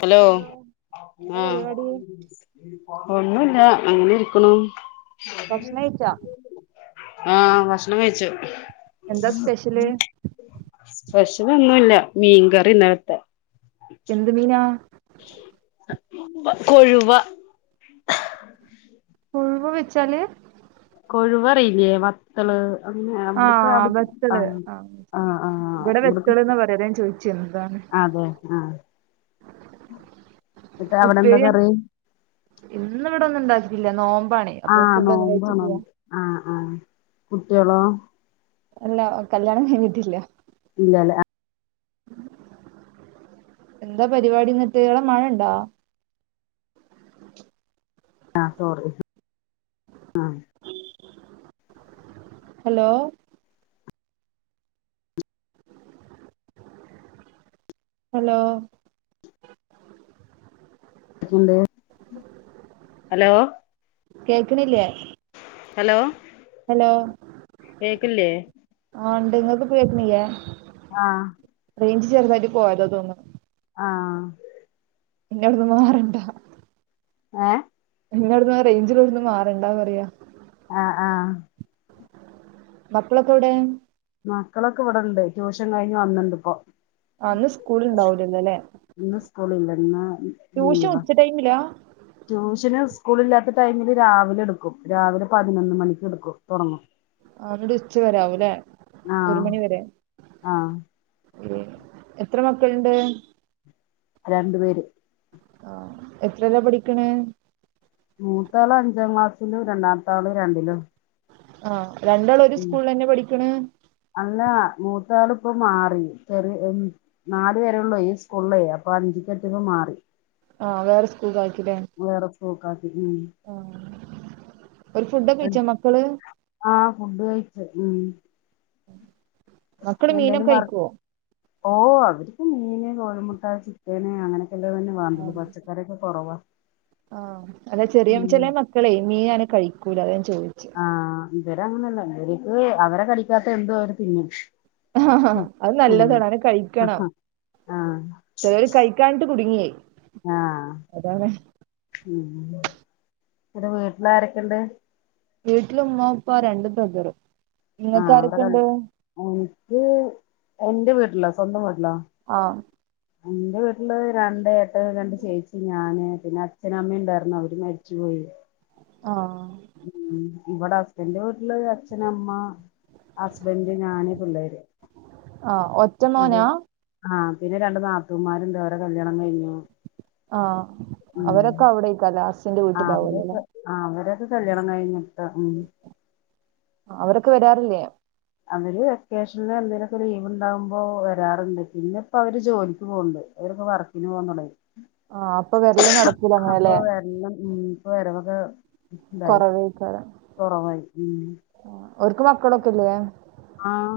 Hello എന്താ ആഹ് പരിപാടി ഒന്നുല്ല അങ്ങനെ ഇരിക്ണു. ഭക്ഷണം കഴിച്ചോ? ആഹ് ഭക്ഷണം കഴിച്ച്. എന്താ സ്പെഷ്യല് സ്പെഷ്യൽ ഒന്നുല്ല. മീൻ കറി ഇന്നലത്തെ. എന്ത് മീനാ? കൊഴുവ കൊഴുവ വെച്ചാല് കൊഴുവ അറിയില്ലേ വത്തള്. അന്നെ അവിട്ക്ക ആഹ് അവി ബത്തള് ആഹ് ആഹ് ആഹ് ഇവിടെ വെത്തള്ന്നാ [unintelligible] പറയാ അതാ ഞാൻ ചോദിച്ചേ എന്താണ് അതെ ആഹ് എന്നിട്ട് അവിടെ എന്താ ഉപ്പേരി കറി ഇന്ന് ഇവിടെ ഒന്നും ഉണ്ടാക്കില്ല നോ ആഹ് നോമ്പ നോ ആഹ് ആഹ കുട്ടികളോ ഇല്ല കല്യാണം കഴിഞ്ഞിട്ടില്ല ഇല്ലല്ലേ എന്താ പരിപാടി ഇന്നിട്ട് അവിടെ മഴ ഉണ്ടോ ആ സോറി ആഹ് ഹലോ ഹലോ ഹലോ കേൾക്കണില്ലേ ഹലോ ഹലോ കേക്കില്ലേ ആണ്ട് നിങ്ങക്ക് കേൾക്കാനില്ലേ ആഹ റേഞ്ച് ചേർന്നായിട്ട് പോയതോ തോന്നുന്നു ആഹ ഇനി ഇവിടുന്ന് മാറണ്ട ആഹ നിങ്ങടുന്ന് ആ റേഞ്ചിൽോടുന്ന് മാറേണ്ട പറയാ ആഹ ആഹ് മകളൊക്കെ എവിടെ മക്കളൊക്കെ ഇവിടെണ്ട് ട്യൂഷൻ കഴിഞ്ഞ് വന്നിണ്ട് ഇപ്പൊ ആന്ന് സ്കൂള ഉണ്ടാവലല്ലോല്ലേ ഇന്നും സ്കൂൾ ഇല്ല ഇന്ന് ലീവാ ഉച്ച ടൈമിലാ റ്റൂഷന് സ്കൂളില്ലാത്ത ടൈമില് രാവിലെ എട്ക്കും രാവിലെ പതിനൊന്ന് മണിക്ക് എട്ക്കും തൊടങ്ങും ആ എന്നിട്ട് ഉച്ച വരെ അവ് ലെ ഒരു ആഹ് മണിവരെ ആഹ് എത്ര മക്കള്ണ്ട് രണ്ടു പേര് ആഹ് എത്രലാ പഠിക്കണെ മൂത്താള് അഞ്ചാം ക്ലാസ്സിലും രണ്ടാമത്താള് രണ്ടിലും ആഹ് രണ്ടാളും ഒര് സ്കൂളിലന്നെയാ പഠിക്ക്‌ണ് ലാ മൂത്ത ആള് ഇപ്പം മാറി ചെറിയ നാലു വരേള്ളൂ ഈ സ്കൂളിലെ അപ്പം അഞ്ചിക്ക്‌ എന്നിട്ടിപ്പം മാറി ആഹ് വേറെ സ്കൂളിലാക്കി വേറെ സ്കൂൾക്ക്‌ ആക്കി ആഹ് ഒരു ഫുഡൊക്കെ ഉം കഴിച്ചോ മക്കള് ആഹ് ഫുഡ് കഴിച്ച് ഉം മക്കള് മീനൊക്കെ എന്തേലും വർ കഴിക്കുവോ ഓ അവർക്ക് മീന് കോഴിമുട്ട ചിക്കന് അങ്ങനെ ഇത് തന്നെ വാണ്ടത് പച്ചക്കറിക്കെ കുറവാ ആഹ് അല്ല ചെറിയ ഉം ചെല മക്കളെ മീൻ അങ്ങനെ കഴിക്കൂല അതാ ഞാൻ ചോയിച്ചത് ഇവരെ അങ്ങനല്ല ഇവല്ക്ക്‌ അവരെ കടിക്കാത്ത എന്തോ അവര് തിന്നും ആ അത് ഉം നല്ലതാണ് അങ്ങനെ കഴിക്കണം ആഹ് ആഹ് ചെലര് കഴിക്കാട്ട് കുടുങ്ങി ആഹ് അതാണ് ഉം പിന്നെ വീട്ടില് ആരൊക്കെണ്ട് വീട്ടില് ഉമ്മ ഉപ്പ രണ്ട് ബ്രദറും നിങ്ങൾക്ക് ആഹ് അവിടെ ആരൊക്കെ ക ഉണ്ട് എനിക്ക് എന്റെ വീട്ടിലോ സ്വന്തം വീട്ടിലോ ആഹ് എന്റെ വീട്ടില് രണ്ട് ഏട്ടനും രണ്ട് ചേച്ചി ഞാന് പിന്നെ അച്ഛനും അമ്മയും ണ്ടാരുന്നു അവര് മരിച്ചു പോയി ആഹ് ഇവ്ടെ ഹസ്ബൻന്റെ വീട്ടില് അച്ഛൻ അമ്മ ഹസ്ബൻഡ് ഞാന് പിള്ളാര് ആഹ് ഒറ്റ മോനാ ആഹ് പിന്നെ രണ്ട് നാത്തൂമാരുണ്ട് അവരെ കല്യാണം കഴിഞ്ഞു ആഹ് അവരൊക്കെ അവിടെക്കാരം ലാസ് ആ അവരൊക്കെ ആ അവരൊക്കെ കല്യാണം കഴിഞ്ഞിട്ട് ഉം ക്ക്‌ വരാറില്ലേ അവര് വെക്കേഷനില് എന്തെലുക്കെ ലീവ് ഉണ്ടാവുമ്പോ വരാറ്ണ്ട് പിന്നെ ഇപ്പോ അവര് ജോലിക്ക് പോക്ണ്ട് അവരൊക്കെ വർക്കിന് പോന്നൊണ്ടേ ആഹ് അപ്പൊ വരല് നടക്കൂല അപ്പൊ അങ്ങനെല്ലേ വരല് ഉം ഇപ്പ വരവ് അ ഉണ്ടായി കൊറവേക്കാരം കൊറവായി ഒൽക്ക് മക്കളൊക്കെല്ലെ ആഹ്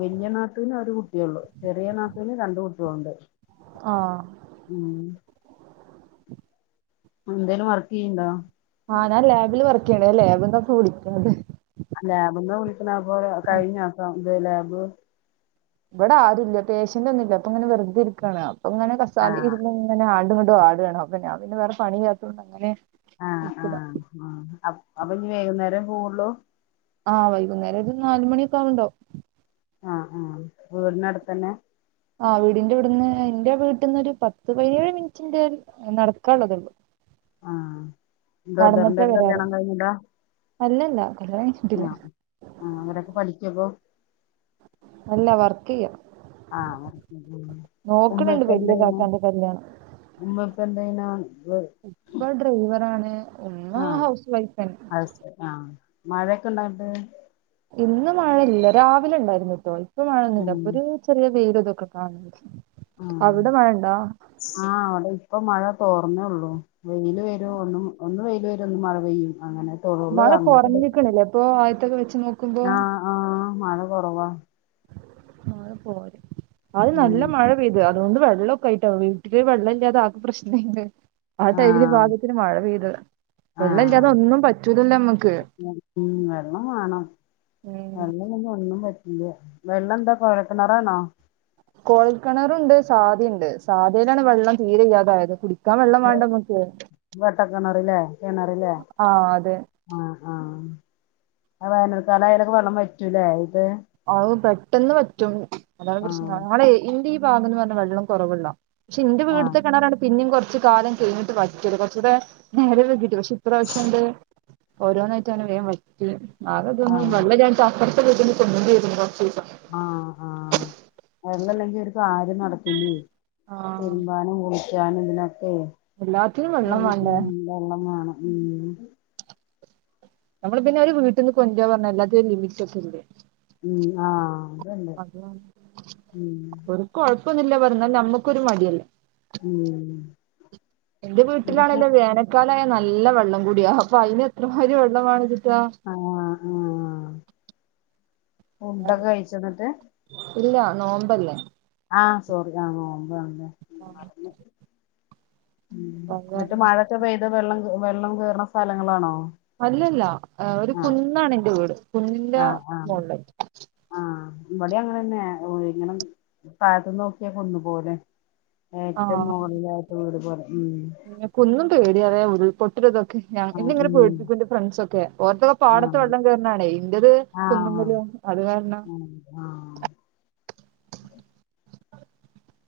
വലിയ നാത്തുന് ഒരു കുട്ടിയെഒള്ളു ചെറിയ നാത്തുന് രണ്ടു കുട്ടികളുണ്ട് ആഹ് ഉം എന്തേലും വർക്ക് ചെയ്യണ്ടോ ആഹ് ഞാൻ ലാബില് വർക്ക് ചെയ്യണെലെ അപ്പ എന്താ അപ്പ എന്താ വിളിക്ക്ണത് ലാബ്ന്ന് വിളിക്കണെ പ്പോ കഴിഞ്ഞോ സ ഇത് ലാബ് ഇവിടെ ആരുല്ല പേഷ്യന്റ് ഒന്നും ഇല്ല അപ്പൊങ്ങനെ വെറുതെ ഇരിക്കാണ് അപ്പൊ ഇങ്ങനെ കസാലെ ആഹ് ഇരുന്ന് ഇങ്ങനെ ആട് ടു ആടുആണോ അപ്പൊ ഞാൻ പിന്നെ വേറെ പണിയില്ലാത്തോണ്ട് അങ്ങനെ ആഹ് നിച്ചതാ ആഹ് ആ അപ്പൊ ഇഞ്ഞി വൈകുന്നേരം പോവൊള്ളു ആഹ് വൈകുന്നേരം ഒരു നാലുമണിയൊക്ക ആവുണ്ടാവും ആഹ് ആ വീടിനടുത്തന്നെ ആഹ് വീടിന്റെ ഇവിടുന്ന് എന്റെ വീട്ടിന്ന് ഒരു പത്ത് പതിനേഴ് മിനിറ്റിന്റെ നടക്കാള്ളത് ള്ളൂ ആഹ് ബ്രദറിന്റെ ഒക്കെ വരാറ് കല്യാണം കഴിഞ്ഞതാ അല്ലല്ല കല്യാണം കഴിഞ്ഞിട്ടില്ല ആഹ് ആ അവരൊക്കെ പഠിക്കപ്പൊ അല്ല വർക്ക് ചെയ്യാ ആ [unintelligible] നോക്കണുണ്ട് വലിയ എന്താണ് കാക്കാന്റെ കല്യാണം ഉമ്മ ഉപ്പ എന്ത് ചെയ്യണ് വെ ഇപ്പൊ ഡ്രൈവർ ആണ് ഒന്ന് ഹൗസ് വൈഫന്ന മഴൊക്കെ ഉണ്ടായിട്ട്ണ്ട ഇന്ന് മഴ ഇല്ല രാവിലെ ഉണ്ടായിരുന്നു കേട്ടോ ഇപ്പൊ മഴൊന്നുമല്ല ആഹ് ഇപ്പൊ ഒരു ചെറിയ വെയില ഇതൊക്കെ കാണ ആ ആ അവിടെ ഇപ്പൊ മഴ തോർന്നേ ഉള്ളൂ വെയിൽ വരോ ഒന്നും ഒന്ന് വേൽ വരും ഒന്ന് മഴ പെയ്യും അങ്ങനെ തൊഴൂള് മഴ അങ്ങട്ട് കൊറഞ്ഞിരിക്കണില്ലേ ഇപ്പൊ ആദ്യത്തൊക്കെ വെച്ച് നോക്കുമ്പോ ആഹ് ആഹ് മഴ കുറവാ ആ പോര് അത് ഉം നല്ല മഴ പെയ്തു അതൊക്കെ വെള്ളമൊക്കെ ആട്ടോ വീട്ടില് വെള്ളമില്ലാതൊക്കെ ആകെ പ്രശ്നംണ്ട്ട്ടോ ആടൈമിൽ ആഹ് ഭാഗ്യത്തിന് മഴ പെയ്തില്ല ആഹ് വെള്ളല്ലാതെ ഒന്നും പറ്റൂലല്ലോ നമ്മക്ക് ഉം വെള്ളൊന്നും ഒന്നും പറ്റില്ല വെള്ളം എന്താ കുഴൽ കിണറാണോ കോൽക്കിണറുണ്ട് സാദയുണ്ട് സാധയിലാണ് വെള്ളം തീരെയില്ലാതായത് കുടിക്കാൻ വെള്ളം വേണ്ടേമ്മക്ക് കിണറില്ലേ കിണറില്ലേ അതെ ആ ആ ആ വേനൽ കാലം അയലൊക്കെ വെള്ളം പറ്റൂലേ ഇത് അ പെട്ടെന്ന് വറ്റും അതാണ് ആ പ്രശ്നം നമ്മടെ ഇന്റെ ഈ ഭാഗം എന്ന് പറഞ്ഞാ വെള്ളം കുറവുള്ള പക്ഷെ എന്റെ ആ വീടത്തെ കിണറാണ് പിന്നേം കുറച്ചു കാലം കഴിഞ്ഞിട്ട് വറ്റത് കുറച്ചുകൂടെ നേരരെ വറ്റിട്ട് പക്ഷെ ഇപ്രാവശ്യംണ്ട് ഓരോന്നായിട്ടാണ് വേഗൻ പറ്റി ആ ആകെന്ന നല്ല [unintelligible] [unintelligible] ആ ആ വെള്ളല്ലെങ്കി ഒരു കാര്യോം നടക്കൂല്ല ആഹ് തിരുമ്പാനും കുളിക്കാനും ഇതിനൊക്കെ എല്ലാത്തിനും വെള്ളം വേണ്ടേ വെള്ളംവേണം മ് നമ്മള് പിന്നെ ഒരു വീട്ടന്ന് കൊണ്ടോവാൻ പറഞ്ഞ എല്ലാത്തും ലിമിറ്റ് ഒക്കേ ഇല്ലേ മ് ആ അതണ്ട് ഒക്കും കുഴപ്പൊന്നില്ല പറഞ്ഞാൽ നമ്മുക്കൊരു മടിയാണ് മ് എന്റെ വീട്ടിലാണെല്ലോ വേനക്കാലായ നല്ല വെള്ളം കൂടിയ അപ്പൊ അതിന് എത്രമാതിരി വെള്ളമാണ് ആ ആ ഫുഡൊക്കെ കഴിച്ചൊ എന്നിട്ട് ഇല്ല നോമ്പല്ലേ ആ സോറി ആ [unintelligible] ഉം അത് എന്നിട്ട് കാരണം മഴയൊക്കെ പെയ്ത് വെള്ളം വെള്ളം കയറുന്ന സ്ഥലങ്ങളാണോ അല്ലല്ല ഒരു ആഹ് കുന്നാണ് എന്റെ വീട് കുന്നിന്റെ മുകളില് ഇടെ അങ്ങനെന്നെ ഇങ്ങനെ താഴത്തന്ന് നോക്കിയ കുന്നു പോലെ ഏറ്റവും മുകളിലായിട്ട് വീട് [unintelligible] എനിക്കുന്നും പേടിയത ഉരുൾപൊട്ടലും ഞാൻ എ ആഹ് ഇങ്ങനെ ഉം പേടിപ്പി [unintelligible] ഫ്രണ്ട് ഒക്കെ ഓർത്തൊക്കെ പാടത്ത് ആഹ് വെള്ളം കേയറാണേ ഇന്റത് ആഹ് കുന്നുമേൽ അത് കാരണം ആഹ് ആഹ്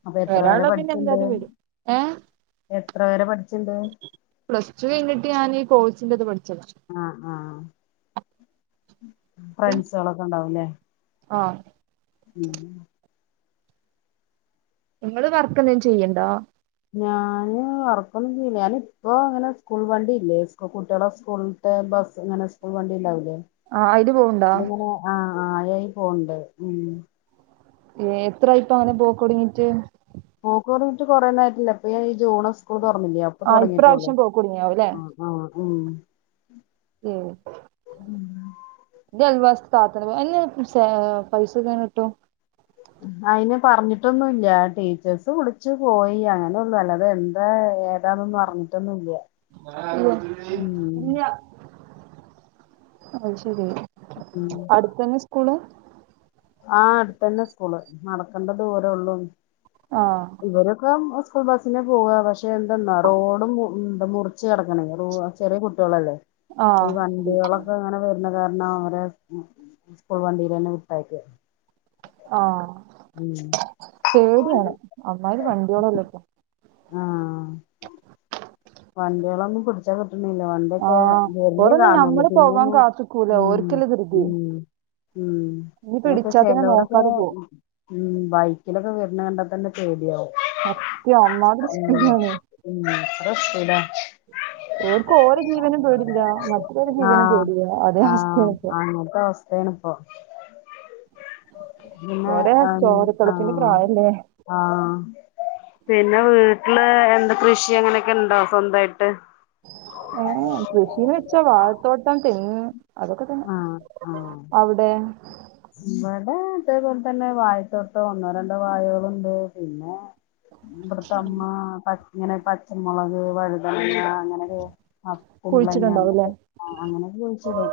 അപ്പൊ എത്ര പേരെ വരാനുള്ളത് പിന്നെ പഠിച്ചുണ്ട് എന്തായാലും വരും എത്ര പേരെ പഠ പ്ലസ്ടു കഴിഞ്ഞിട്ട് ഞാൻ ഈ കോഴസിന്റെത് പഠിച്ച ആ ആ ഫ്രണ്ട്സുകളൊക്കെ ഉണ്ടാവുല്ലേ ആ ഉം നിങ്ങള് വർക്ക് എന്തേലും ചെയ്യണ്ടോ ഞാന് വർക്കൊന്നും ചെയ്യല്ല ഞാന് ഇപ്പോ അങ്ങനെ സ്കൂൾ വണ്ടിയില്ലേ കുട്ടികളെ സ്കൂൾ ടൈ ബസ് എങ്ങനെ സ്കൂൾ വണ്ടി ഇണ്ടാവില്ലേ ആ അയില് പോവണ്ടാ ആ ആയായി പോണ്ണ്ട് മ് ഏ എത്ര ഇപ്പ അങ്ങനെ പോ തുടുങ്ങിട്ട് റഞ്ഞിട്ട് കുറേ നോയിട്ടില്ല ഇപ്പൊ ഈ ജൂണ സ്കൂൾ തുറന്നില്ലേ അപ്പൊ ആഹ് തുടങ്ങിട്ടുള്ളൂ ഇപ്രാവശ്യം പോക്ക് കുടുങ്ങിയാവും ഓ ഉം ലവാസത്ത എന്നെ പൈസ തിട്ടോ അയിന് പറഞ്ഞിട്ടൊന്നുംല്ല ടീച്ചേഴസ് വിളിച്ചു പോയി അങ്ങനെള്ളൂ അല്ലാതെ എന്താ ഏതാന്നൊന്നും അറിഞ്ഞിട്ടൊന്നും ഇല്ല ഇ ശരി ഉം അടുത്ത തന്നെ സ്കൂള് ആ അടുത്ത തന്നെ സ്കൂള് നടക്കണ്ടത് ദൂരേള്ളൂ ആഹ് ഇവരൊക്കെ ൾ ബസ്സിനന് പോവുക പക്ഷെ എന്തെന്നാ റോഡും എന്ത മുറിച്ച് കിടക്കണെങ്കിൽ ചെറിയ കുട്ടികളല്ലേ ഈ ആഹ് വണ്ടികളൊക്കെ അങ്ങനെ വ കാരണം അവരെ സ്കൂൾ വണ്ടിൽ തന്നെ വിട്ടായിക്ക് ആഹ പേടിയാണ് അമ്മ്മമാര് വണ്ടിയോളല്ലക്കോ ആഹ് വണ്ടികളൊന്നും പിടിച്ച കി നിലവണ്ടൊക്കെ ആഹ് വലേ ഓരൊന്നും കാണുള്ളു നമ്മള് പോവാൻ പിന്നന്ന കാത്ത്ക്കൂല ഉ ഓര്ക്കല്ലേ ഉ ധൃതി ഉം ഇനിയിപ്പോ പിനൊക്കെ ഇടിച്ചാ തന്നെ ചെിലരൊക്കെ നോക്കാതെ പോവും ഉ ബൈക്കിലൊക്കെ വ കണ്ടാ തന്നെ ചേദിയാവവും അത്യ അമാതിരി സാണ് ഉം എത്ര സ്പീഡാ ഓർക്കും ഓരോ ജീവനും പേടില്ല മറ്റുള്ളോരെ ജീവനും ആഹ പേടില്ല അതേ ആഹ അവസ്ഥയാണ് ഇപ്പൊ അങ്ങത്തെ അവസ്ഥയണ ഇപ്പ പിന്നെ ഓരെ ആഹ ചോരത്തിളപ്പിന്റെ പ്രായല്ലേ ആഹ പിന്നെ വേ വീട്ടില് എന്ത്ാ കൃഷി അങ്ങനെയൊക്കെണ്ടോ സ്വന്തായിട്ട് തോട്ടം തെങ് അതൊക്കെ തെങ് ആഹ് ആഹ് അവിടെ ഇവിടെ അതേപോലെ തന്നെ വായത്തോട്ടം ഒന്നോ രണ്ടോ വായകുകളുണ്ട് പിന്നെ ഇവിടത്തെ അമ്മ ഇങ്ങനെ പച്ചമുളക് വഴുതണങ്ങ അങ്ങനൊ ആ കുമ്പളങ്ങ അങ്ങ കുഴിച്ചിട്ടുണ്ടാവുംല്ലേ അങ്ങനെയൊക്കെ ചോയിിച്ചടും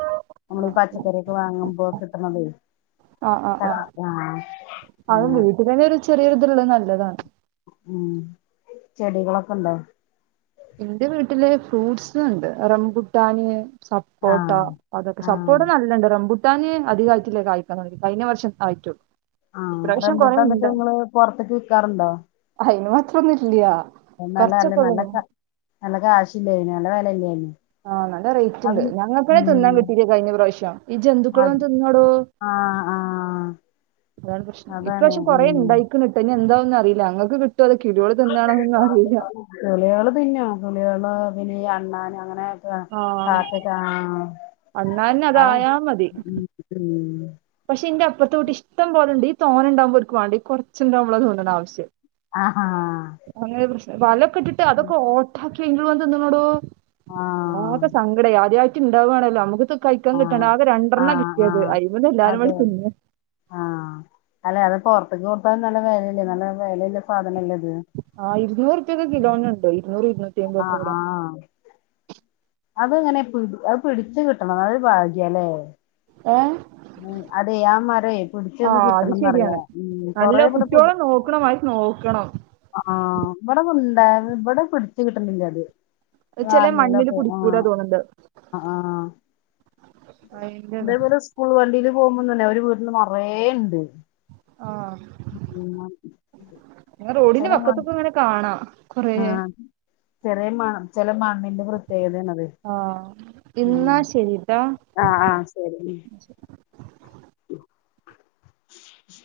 നമ്മളീഈ ആഹ് പച്ചക്കറൊക്കെ വാങ്ങുമ്പോ കിട്ടണതേ ആഹ ആഹ് ആഹ അത് അങ്ങനെ വീട്ടിൽ തന്നെ ഒരു ചെറിയൊരിതള്ളത് നല്ലതാണ് ഉം ചെടികളൊക്കെണ്ടോ എന്റെ വീട്ടില് ഫ്രൂട്ട്സ് ഉണ്ട് റംകുട്ടാന് സപ്പോർട്ടാ ആഹ് അതൊക്കെ ആഹ് സപ്പോർട്ട് നല്ലണ്ട് റംുട്ട ാനേ അധിക ആയറ്റിലേക്ക് ആയ്ാൻി കഴിഞ്ഞ വർഷം ആയിട്ടോ ആഹ് ഇപ്രാവശ്യം റംബൂട്ടാൻ എന്നിട്ട് കൊറുണ്ട് നിങ്ങള് പുറത്തേക്ക് വിക്കാറുണ്ടോ അയിന് മാത്രൊന്നുംല്ലയ നല്ല അല്ല നല്ല നല്ല കാശില്ലായിന് നല്ല വില ഇല്ലായിന് ആഹ് നല്ല റേറ്റ് ഉണ്ട് ഞങ്ങ എപ്പഴേ തിന്നാൻ ഉം കിട്ടീല്ലേ കഴിഞ്ഞ പ്രാവശ്യം ഈ ജന്തുക്കള വന്ന് തിന്നോടോ ആഹ ആഹ അതാണ് പ്രശ്ം ഇപ്പ്ര പശം കുറെേ ഉണ്ടായിക്കിട്ട്നി എന്താവന്നും അറിയില്ല അങ്ങൾക്ക് കിട്ട മലയാള തന്നെയ മലയാള വിനി അണ്ണൻ അങ്ങനെയൊക്കെ കാത്തക്ക ആ അന്നന്ന അത് അതായ മതി ഉം ഉം പക്ഷെ ഇന്റെ അപ്പുത്തെ കട്ട ഇഷ്ടം പോലണ്ട് ഈ തോെണ്ടക്പോൾക്ക വണ്ട കുറച്ചുണ്ടാവ്പോ തോന്നണ ആവ്യം ആഹഹ വലൊക്കെ ഇട്ടിട്ട് അതൊക്കെ ഓട്ടാക്കി എെങ്കിലും വ തന്നോട ആ ആക്കെ സങ്കട ആദ്യട്ട് ഉണ്ടാവവാണല്ലോ നമുക്ക് കഴിക്കൻ കിട്ട ആ ആ രെണ്ണ ആ കിട്ടിയത് അയിമന്ന് എല്ലാരും അതെ കൂടി തിന്ന് ആഹ അല്ലെ അത് പറ ഇ കൊടുത്താലും നല്ല വിലല്ല നല്ല വിലലല്ല സാധനംല്ല ആ് ഇരുന്നൂറുപ ഒക്കെ കിലോന്ന ഉണ്ടോ ഇരുന്നൂറ് ഇരുന്നൂറ്റി അമ്പ ഒക്കെ ഇട അത്ങ്ങനെ പി അത് പിടിച്ചു കിട്ടണം എന്ന ഒരു ഭാഗ്യല്ലേ ഏ അതെ ആ മര പിടിച്ചൊന്ന് അത് കിട്ടണംന്ന്റിയ ശരിയാണ് ഉ കൊറേ ഇവിടെ പിടി ൂക്കണം ആഹ ഇവിടെണ്ട ഇവിടെ പിടിച്ചു കിട്ടണ്ടെങ്കിൽ അത് ചെല മണ്ണില് വാങ്ങിയാലൊക്കെ ആ കുടിക്കൂടാ തോന്നുന്നത് ആ ആ. ഇതേപോലെ സ്കൂൾ വണ്ടിയില് പോകുമ്പോന്നന്നെ അവര് വീട്ടന്ന് മറേുണ്ട് ആഹ റോഡിന്റെ ചില മണ്ണ് പക്കത്തൊക്കെ ഇങ്ങനെ കാണാ ആ കുറയ ചെറിയ മ ചെില മണ്ണിന്റെ പ്രത്യേകതയാണത് ആഹ് ഉ എന്നാ ശരിട്ടാ ആഹ് ആഹ ശരി ഉ